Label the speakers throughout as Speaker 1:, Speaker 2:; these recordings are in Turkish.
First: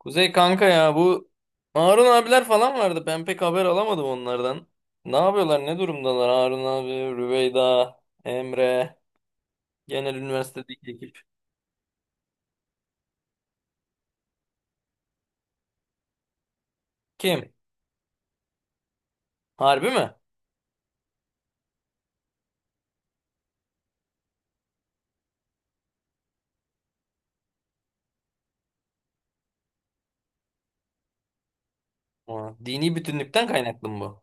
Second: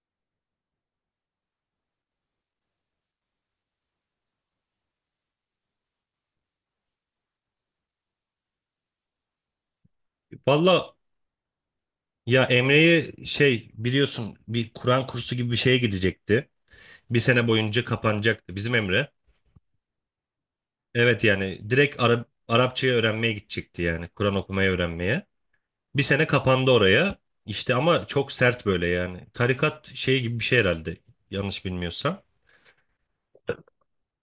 Speaker 1: Kuzey kanka, ya bu Harun abiler falan vardı. Ben pek haber alamadım onlardan. Ne yapıyorlar? Ne durumdalar? Harun abi, Rüveyda, Emre, genel üniversitedeki
Speaker 2: Valla
Speaker 1: ekip.
Speaker 2: ya, Emre'yi şey biliyorsun, bir Kur'an kursu gibi bir şeye gidecekti. Bir sene
Speaker 1: Kim?
Speaker 2: boyunca kapanacaktı bizim Emre.
Speaker 1: Harbi mi?
Speaker 2: Evet yani direkt Arapçayı öğrenmeye gidecekti yani Kur'an okumayı öğrenmeye. Bir sene kapandı oraya. İşte ama çok sert böyle yani. Tarikat şey gibi bir şey herhalde yanlış bilmiyorsam.
Speaker 1: Ha, dini bütünlükten kaynaklı mı bu?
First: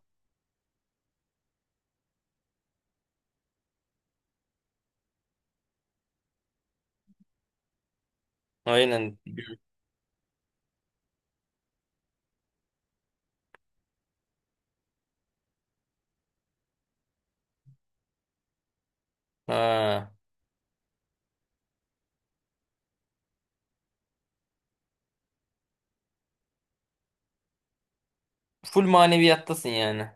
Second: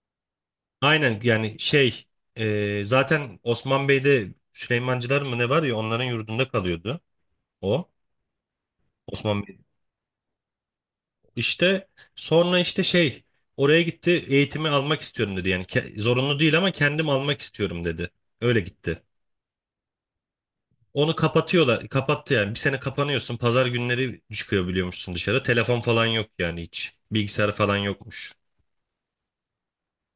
Speaker 2: Aynen yani şey, zaten Osman Bey'de Süleymancılar mı ne var ya onların yurdunda kalıyordu o.
Speaker 1: Aynen.
Speaker 2: Osman İşte sonra işte şey oraya gitti, eğitimi almak istiyorum dedi. Yani zorunlu değil ama kendim almak istiyorum dedi. Öyle gitti.
Speaker 1: Ha.
Speaker 2: Onu kapatıyorlar. Kapattı yani. Bir sene kapanıyorsun. Pazar günleri çıkıyor biliyormuşsun dışarı. Telefon falan yok yani hiç. Bilgisayar falan yokmuş.
Speaker 1: Full maneviyattasın yani.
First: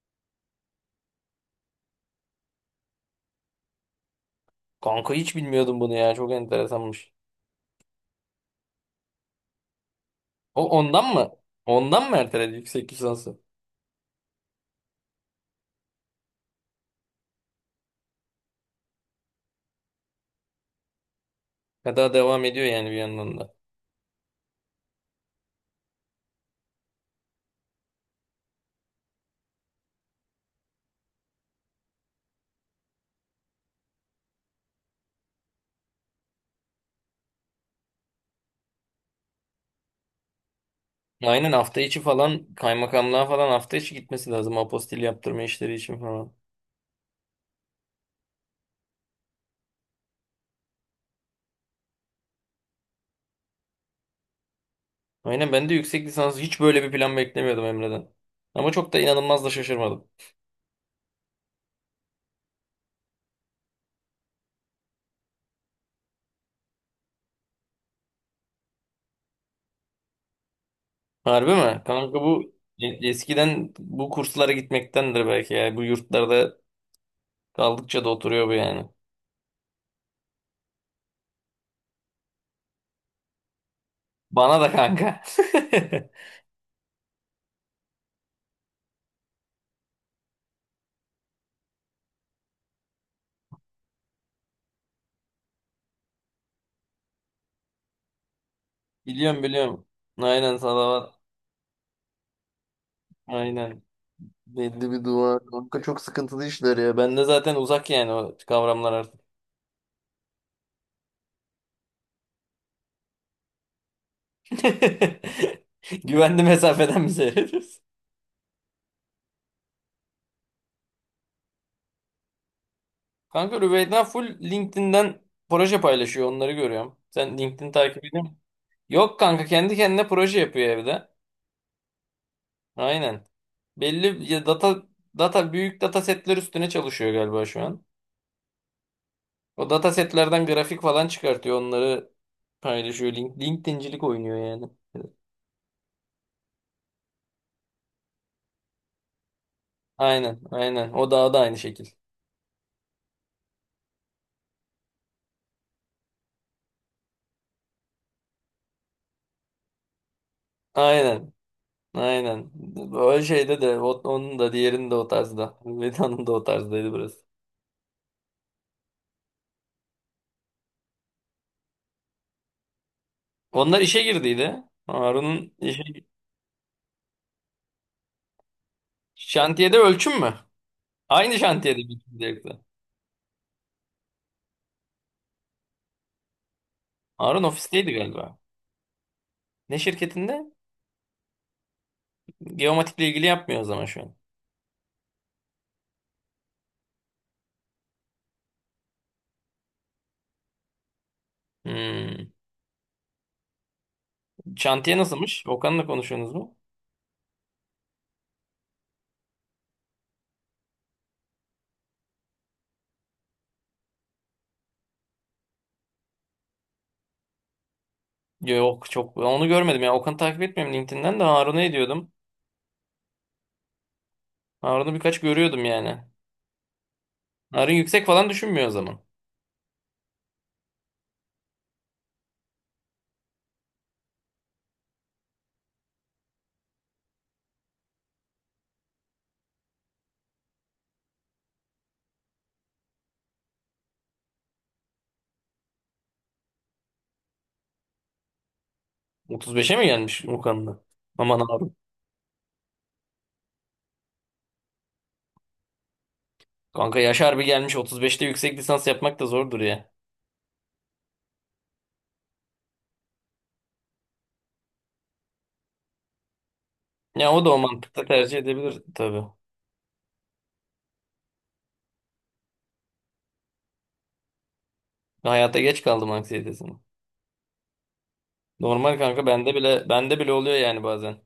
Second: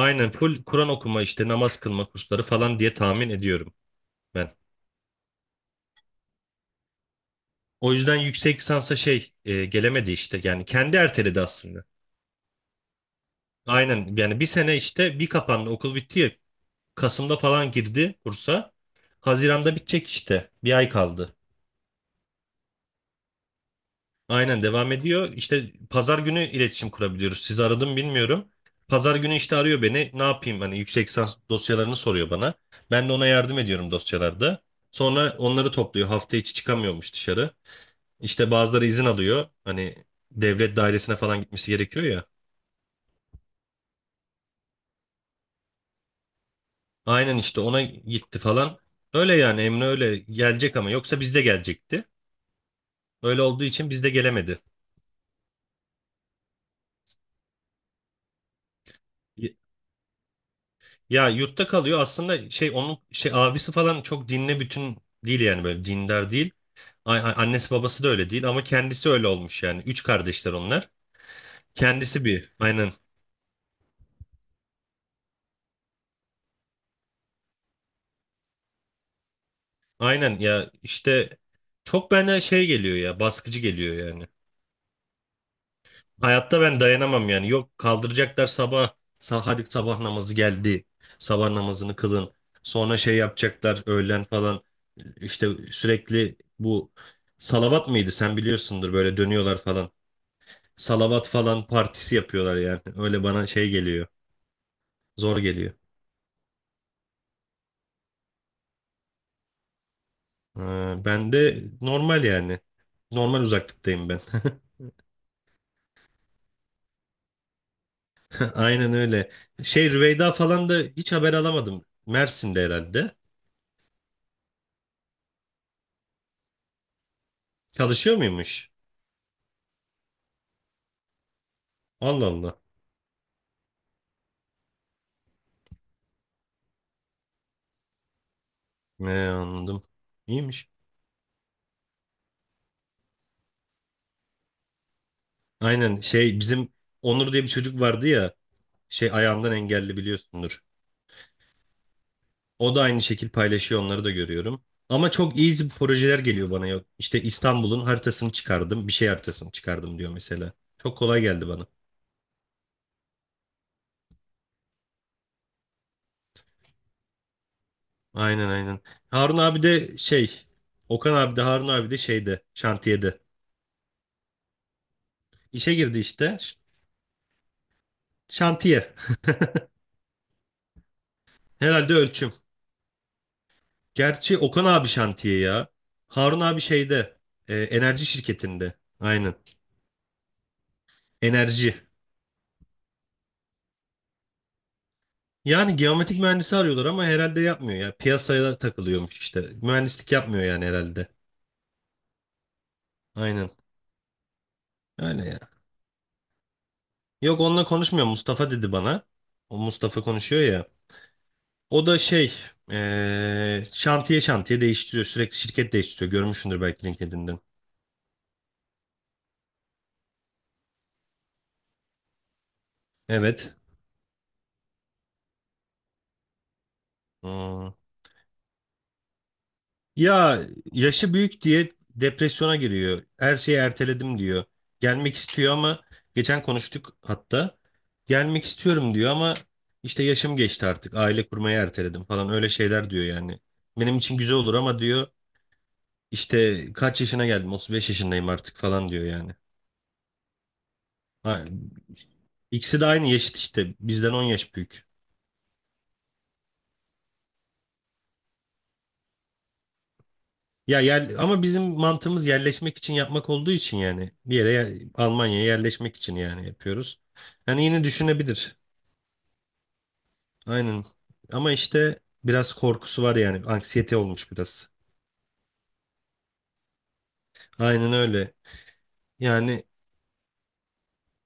Speaker 2: Aynen full Kur'an okuma işte, namaz kılma kursları falan diye tahmin ediyorum ben.
Speaker 1: Kanka, hiç bilmiyordum bunu ya. Çok enteresanmış.
Speaker 2: O yüzden yüksek lisansa şey, gelemedi işte. Yani
Speaker 1: O
Speaker 2: kendi
Speaker 1: ondan mı?
Speaker 2: erteledi aslında.
Speaker 1: Ondan mı erteledi yüksek lisansı?
Speaker 2: Aynen yani bir sene işte, bir kapandı okul bitti ya, Kasım'da falan girdi kursa. Haziran'da bitecek işte. Bir ay kaldı.
Speaker 1: Ya daha devam ediyor yani bir yandan da.
Speaker 2: Aynen devam ediyor. İşte pazar günü iletişim kurabiliyoruz. Sizi aradım bilmiyorum. Pazar günü işte arıyor beni. Ne yapayım? Hani yüksek lisans dosyalarını soruyor bana. Ben de ona yardım ediyorum dosyalarda. Sonra onları topluyor. Hafta içi çıkamıyormuş dışarı. İşte bazıları izin alıyor. Hani devlet dairesine falan
Speaker 1: Aynen,
Speaker 2: gitmesi
Speaker 1: hafta içi
Speaker 2: gerekiyor ya.
Speaker 1: falan kaymakamlığa falan hafta içi gitmesi lazım apostil yaptırma işleri için falan.
Speaker 2: Aynen işte, ona gitti falan. Öyle yani, Emre öyle gelecek ama yoksa bizde gelecekti. Öyle olduğu için bizde gelemedi.
Speaker 1: Aynen, ben de yüksek lisans hiç böyle bir plan beklemiyordum Emre'den. Ama çok da inanılmaz da şaşırmadım.
Speaker 2: Ya yurtta kalıyor aslında, şey onun şey abisi falan çok dinle bütün değil yani, böyle dindar değil. Annesi babası da öyle değil ama kendisi öyle olmuş yani. Üç kardeşler onlar.
Speaker 1: Harbi mi? Kanka,
Speaker 2: Kendisi
Speaker 1: bu
Speaker 2: aynen,
Speaker 1: eskiden bu kurslara gitmektendir belki ya. Bu yurtlarda kaldıkça da oturuyor bu yani.
Speaker 2: aynen ya işte, çok bana şey geliyor ya, baskıcı geliyor yani.
Speaker 1: Bana da kanka.
Speaker 2: Hayatta ben dayanamam yani. Yok, kaldıracaklar sabah, hadi sabah namazı geldi, sabah namazını kılın, sonra şey yapacaklar öğlen falan, işte sürekli bu salavat mıydı sen biliyorsundur, böyle
Speaker 1: Biliyorum,
Speaker 2: dönüyorlar
Speaker 1: biliyorum.
Speaker 2: falan.
Speaker 1: Aynen, salavat.
Speaker 2: Salavat falan partisi yapıyorlar yani. Öyle bana şey
Speaker 1: Aynen.
Speaker 2: geliyor.
Speaker 1: Belli bir dua.
Speaker 2: Zor geliyor.
Speaker 1: Kanka, çok sıkıntılı işler ya. Ben de zaten uzak yani o kavramlar artık.
Speaker 2: Ben de normal yani. Normal uzaklıktayım ben.
Speaker 1: Güvenli mesafeden mi seyrediyorsun?
Speaker 2: Aynen öyle. Şey Rüveyda falan da hiç haber alamadım. Mersin'de herhalde.
Speaker 1: Kanka, Rüveyda full LinkedIn'den proje paylaşıyor. Onları görüyorum. Sen LinkedIn takip
Speaker 2: Çalışıyor
Speaker 1: ediyor musun?
Speaker 2: muymuş?
Speaker 1: Yok kanka, kendi kendine proje yapıyor evde.
Speaker 2: Allah Allah.
Speaker 1: Aynen. Belli ya, data büyük data setler üstüne çalışıyor galiba şu an.
Speaker 2: Ne
Speaker 1: O
Speaker 2: anladım.
Speaker 1: data setlerden
Speaker 2: İyiymiş.
Speaker 1: grafik falan çıkartıyor. Onları paylaşıyor. Link, LinkedIn'cilik oynuyor yani.
Speaker 2: Aynen şey, bizim Onur diye bir çocuk vardı ya. Şey, ayağından engelli
Speaker 1: Aynen,
Speaker 2: biliyorsundur.
Speaker 1: aynen. O daha da aynı şekil.
Speaker 2: O da aynı şekil paylaşıyor, onları da görüyorum. Ama çok easy projeler geliyor bana, yok. İşte İstanbul'un haritasını çıkardım, bir şey haritasını çıkardım diyor mesela. Çok kolay
Speaker 1: Aynen.
Speaker 2: geldi bana.
Speaker 1: Aynen. Öyle şeyde de onun da diğerinin de o tarzda. Veda'nın da o tarzdaydı burası.
Speaker 2: Aynen, aynen. Harun abi de şey, Okan abi de Harun abi de şeyde, şantiyede.
Speaker 1: Onlar işe girdiydi. Harun'un
Speaker 2: İşe
Speaker 1: işe,
Speaker 2: girdi işte. Şantiye.
Speaker 1: şantiyede ölçüm mü? Aynı şantiyede mi
Speaker 2: Herhalde
Speaker 1: ikiniz de
Speaker 2: ölçüm.
Speaker 1: yoksa?
Speaker 2: Gerçi Okan abi şantiye ya. Harun abi şeyde,
Speaker 1: Harun ofisteydi
Speaker 2: enerji
Speaker 1: galiba.
Speaker 2: şirketinde. Aynen.
Speaker 1: Ne şirketinde?
Speaker 2: Enerji.
Speaker 1: Geomatikle ilgili yapmıyor o zaman şu an.
Speaker 2: Yani geometrik mühendisi arıyorlar ama herhalde yapmıyor ya. Piyasaya takılıyormuş işte. Mühendislik yapmıyor yani herhalde.
Speaker 1: Hmm.
Speaker 2: Aynen.
Speaker 1: Şantiye
Speaker 2: Öyle ya.
Speaker 1: nasılmış? Okan'la konuşuyorsunuz mu?
Speaker 2: Yok, onunla konuşmuyor. Mustafa dedi bana. O Mustafa konuşuyor ya. O da şey, şantiye şantiye değiştiriyor. Sürekli şirket değiştiriyor. Görmüşsündür belki LinkedIn'den.
Speaker 1: Yok, çok, ben onu görmedim ya. Okan'ı takip etmiyorum LinkedIn'den, de Harun'u ediyordum.
Speaker 2: Evet.
Speaker 1: Harun'u birkaç görüyordum yani. Harun
Speaker 2: Hmm.
Speaker 1: yüksek falan düşünmüyor o zaman.
Speaker 2: Ya, yaşı büyük diye depresyona giriyor. Her şeyi erteledim diyor. Gelmek istiyor ama, geçen konuştuk hatta. Gelmek istiyorum diyor ama işte yaşım geçti artık. Aile kurmayı erteledim falan, öyle şeyler diyor yani. Benim için güzel olur ama diyor, işte kaç yaşına geldim? 35 yaşındayım artık falan diyor yani.
Speaker 1: 35'e mi gelmiş Okan'la? Aman
Speaker 2: Ha,
Speaker 1: Harun.
Speaker 2: İkisi de aynı yaşıt işte. Bizden 10 yaş büyük.
Speaker 1: Kanka yaş harbi gelmiş, 35'te yüksek lisans yapmak da zordur ya.
Speaker 2: Ya, ama bizim mantığımız yerleşmek için yapmak olduğu için yani, bir yere Almanya'ya yerleşmek için yani yapıyoruz.
Speaker 1: Ya o da o
Speaker 2: Yani yine
Speaker 1: mantıkta tercih
Speaker 2: düşünebilir.
Speaker 1: edebilir tabii.
Speaker 2: Aynen. Ama işte biraz korkusu var yani. Anksiyete olmuş biraz.
Speaker 1: Hayata geç kaldım anksiyetesini.
Speaker 2: Aynen öyle.
Speaker 1: Normal kanka, bende
Speaker 2: Yani
Speaker 1: bile bende bile oluyor yani bazen.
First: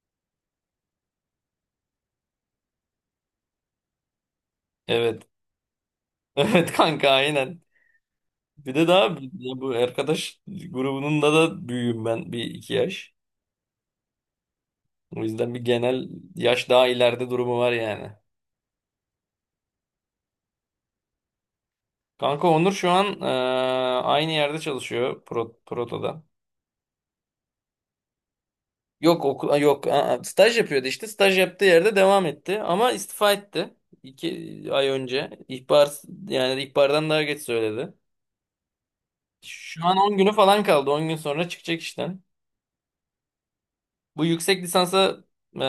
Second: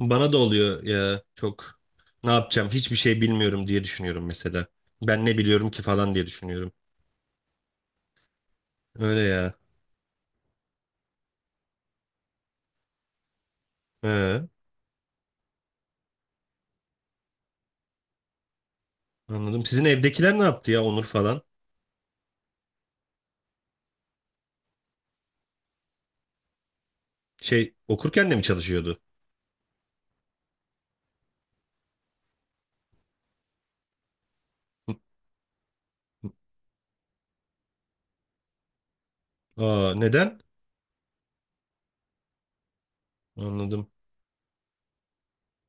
Speaker 2: bana da oluyor ya, çok ne yapacağım hiçbir şey bilmiyorum diye düşünüyorum mesela.
Speaker 1: Evet.
Speaker 2: Ben ne biliyorum ki falan diye
Speaker 1: Evet
Speaker 2: düşünüyorum.
Speaker 1: kanka, aynen. Bir de daha
Speaker 2: Öyle ya.
Speaker 1: ya bu arkadaş grubunun da büyüğüm ben bir iki yaş.
Speaker 2: He,
Speaker 1: O yüzden bir genel yaş daha ileride durumu var yani.
Speaker 2: anladım. Sizin evdekiler ne yaptı ya, Onur falan?
Speaker 1: Kanka Onur şu an aynı yerde çalışıyor Proto'da.
Speaker 2: Şey, okurken de mi çalışıyordu?
Speaker 1: Yok okul yok staj yapıyordu, işte staj yaptığı yerde devam etti ama istifa etti iki ay önce, ihbar yani ihbardan daha geç söyledi. Şu
Speaker 2: Aa,
Speaker 1: an 10 günü
Speaker 2: neden?
Speaker 1: falan kaldı, 10 gün sonra çıkacak işten.
Speaker 2: Anladım.
Speaker 1: Bu yüksek lisansa e,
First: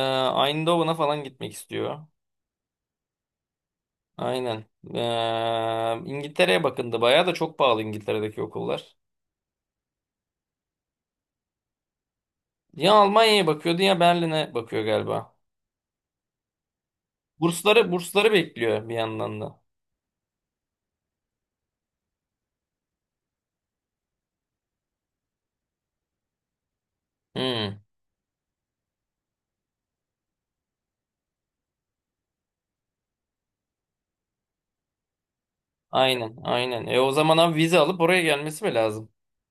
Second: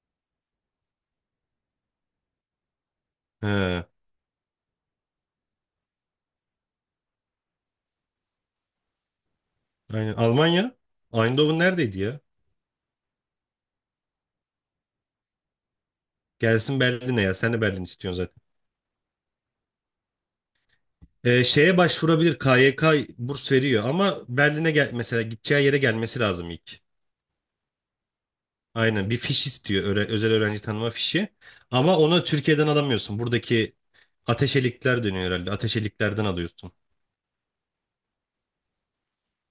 Speaker 1: Eindhoven'a falan gitmek istiyor.
Speaker 2: He.
Speaker 1: Aynen. İngiltere'ye bakındı bayağı, da çok pahalı İngiltere'deki okullar.
Speaker 2: Aynen. Almanya. Eindhoven neredeydi ya?
Speaker 1: Ya Almanya'ya bakıyordu, ya Berlin'e bakıyor galiba.
Speaker 2: Gelsin Berlin'e ya. Sen de Berlin
Speaker 1: Bursları,
Speaker 2: istiyorsun
Speaker 1: bursları
Speaker 2: zaten.
Speaker 1: bekliyor bir yandan da.
Speaker 2: Şeye başvurabilir. KYK burs veriyor ama, Berlin'e gel mesela, gideceği yere gelmesi lazım ilk.
Speaker 1: Hmm.
Speaker 2: Aynen, bir fiş istiyor. Özel öğrenci tanıma fişi. Ama onu Türkiye'den alamıyorsun. Buradaki ateşelikler dönüyor herhalde. Ateşeliklerden
Speaker 1: Aynen,
Speaker 2: alıyorsun.
Speaker 1: aynen. E o zaman abi, vize alıp oraya gelmesi mi lazım?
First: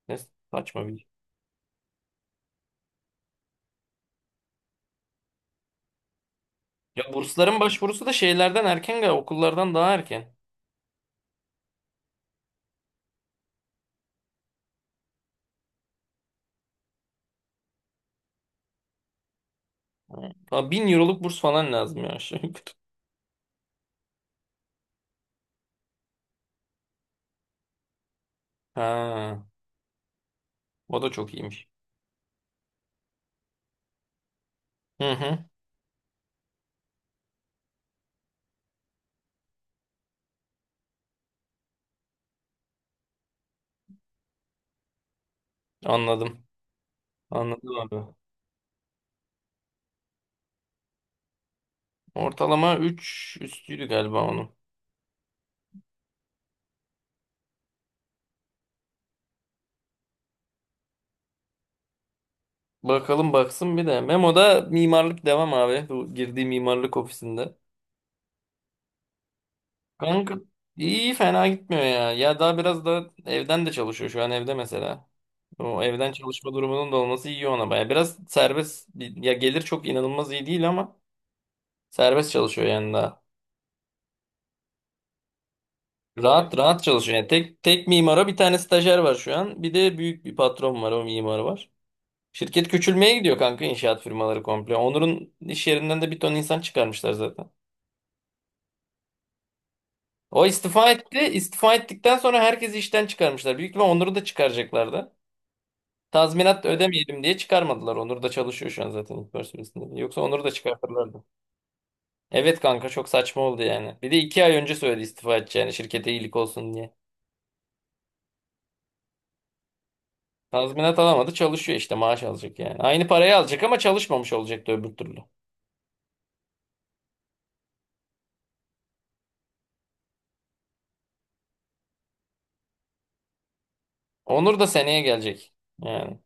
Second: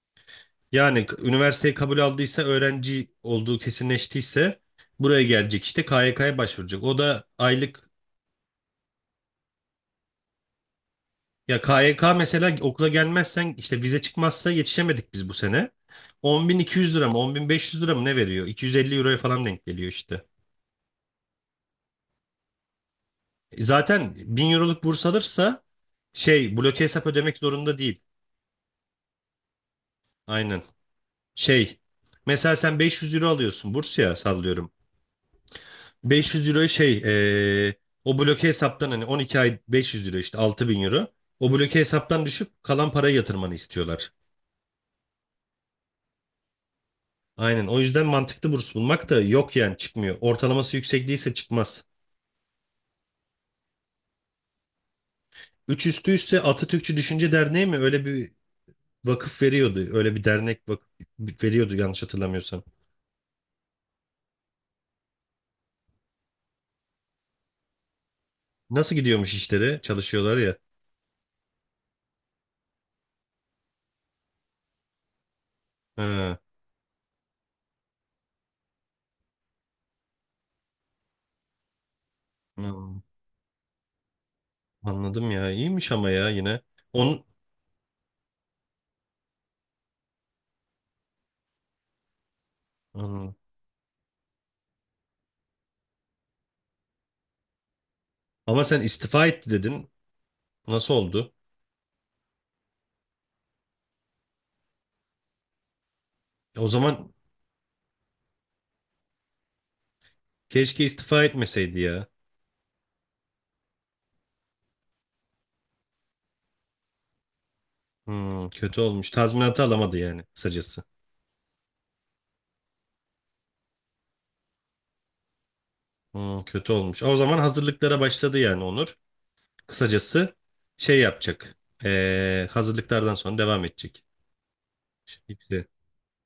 Speaker 1: Ne saçma
Speaker 2: Yani
Speaker 1: bir.
Speaker 2: üniversiteye kabul aldıysa, öğrenci olduğu kesinleştiyse buraya gelecek işte, KYK'ya başvuracak. O
Speaker 1: Ya
Speaker 2: da
Speaker 1: bursların
Speaker 2: aylık.
Speaker 1: başvurusu da şeylerden erken galiba, okullardan daha erken.
Speaker 2: Ya KYK mesela, okula gelmezsen işte, vize çıkmazsa yetişemedik biz bu sene. 10.200 lira mı 10.500 lira mı ne veriyor? 250 euroya falan denk geliyor işte.
Speaker 1: Ha, 1000 euroluk burs falan lazım ya, aşağı yukarı.
Speaker 2: Zaten 1.000 euroluk burs alırsa şey, bloke hesap ödemek zorunda değil.
Speaker 1: Ha,
Speaker 2: Aynen.
Speaker 1: o da çok iyiymiş.
Speaker 2: Şey, mesela sen 500 euro alıyorsun burs ya, sallıyorum.
Speaker 1: Hı hı,
Speaker 2: 500 euroyu şey, o bloke hesaptan hani 12 ay 500 euro işte 6.000 euro. O bloke hesaptan düşüp kalan parayı yatırmanı istiyorlar.
Speaker 1: anladım.
Speaker 2: Aynen.
Speaker 1: Anladım
Speaker 2: O yüzden
Speaker 1: abi.
Speaker 2: mantıklı burs bulmak da yok yani, çıkmıyor. Ortalaması yüksek değilse çıkmaz.
Speaker 1: Ortalama 3 üstüydü galiba onun.
Speaker 2: Üç üstüyse Atatürkçü Düşünce Derneği mi? Öyle bir vakıf veriyordu. Öyle bir dernek vakıf veriyordu yanlış hatırlamıyorsam.
Speaker 1: Bakalım, baksın bir de. Memo'da mimarlık devam abi. Bu girdiği mimarlık ofisinde.
Speaker 2: Nasıl gidiyormuş işleri?
Speaker 1: Kanka
Speaker 2: Çalışıyorlar ya.
Speaker 1: iyi, fena gitmiyor ya. Ya daha biraz da evden de çalışıyor şu an, evde mesela. O evden
Speaker 2: Ha,
Speaker 1: çalışma durumunun da olması iyi ona baya. Biraz serbest ya, gelir çok inanılmaz iyi değil ama serbest çalışıyor yani
Speaker 2: hmm,
Speaker 1: daha.
Speaker 2: anladım ya. İyiymiş ama, ya
Speaker 1: Rahat
Speaker 2: yine.
Speaker 1: rahat çalışıyor
Speaker 2: Onun,
Speaker 1: yani, tek tek mimara bir tane stajyer var şu an. Bir de büyük bir patron var, o mimar var. Şirket küçülmeye
Speaker 2: hmm.
Speaker 1: gidiyor kanka, inşaat firmaları komple. Onur'un iş yerinden de bir ton insan çıkarmışlar zaten.
Speaker 2: Ama sen istifa etti dedin.
Speaker 1: O istifa
Speaker 2: Nasıl
Speaker 1: etti.
Speaker 2: oldu?
Speaker 1: İstifa ettikten sonra herkesi işten çıkarmışlar. Büyük ihtimal Onur'u da çıkaracaklardı. Tazminat
Speaker 2: O zaman
Speaker 1: ödemeyelim diye çıkarmadılar. Onur da çalışıyor şu an zaten ilk personelinde. Yoksa Onur'u da
Speaker 2: keşke istifa
Speaker 1: çıkartırlardı.
Speaker 2: etmeseydi ya.
Speaker 1: Evet kanka, çok saçma oldu yani. Bir de iki ay önce söyledi istifa edeceğini şirkete iyilik olsun diye.
Speaker 2: Hmm, kötü olmuş. Tazminatı alamadı yani kısacası.
Speaker 1: Tazminat alamadı, çalışıyor işte, maaş alacak yani. Aynı parayı alacak ama çalışmamış olacaktı öbür türlü.
Speaker 2: Hmm, kötü olmuş. O zaman hazırlıklara başladı yani Onur. Kısacası şey yapacak. Hazırlıklardan sonra devam edecek.
Speaker 1: Onur da seneye gelecek.
Speaker 2: Şimdi
Speaker 1: Yani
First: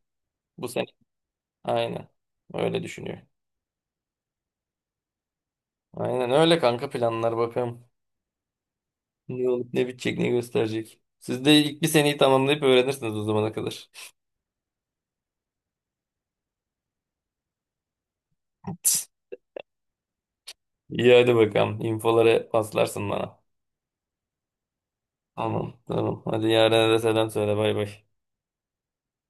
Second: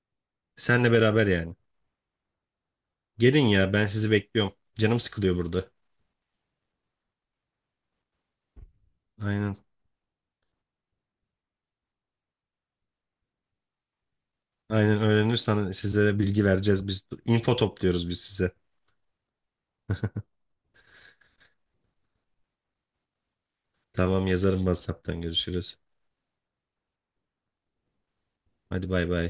Speaker 1: bu sene.
Speaker 2: senle beraber yani.
Speaker 1: Aynen. Öyle düşünüyor.
Speaker 2: Gelin ya, ben sizi bekliyorum. Canım sıkılıyor burada.
Speaker 1: Aynen öyle kanka, planlar bakalım. Ne
Speaker 2: Aynen.
Speaker 1: olup ne bitecek, ne gösterecek. Siz de ilk bir seneyi tamamlayıp öğrenirsiniz o zamana kadar.
Speaker 2: Aynen, öğrenirsen sizlere bilgi vereceğiz. Biz info topluyoruz biz, size.
Speaker 1: İyi hadi bakalım. İnfoları paslarsın bana.
Speaker 2: Tamam, yazarım WhatsApp'tan görüşürüz.
Speaker 1: Tamam, tamam. Hadi, yarın da selam söyle, bay bay.
Speaker 2: Hadi bay bay.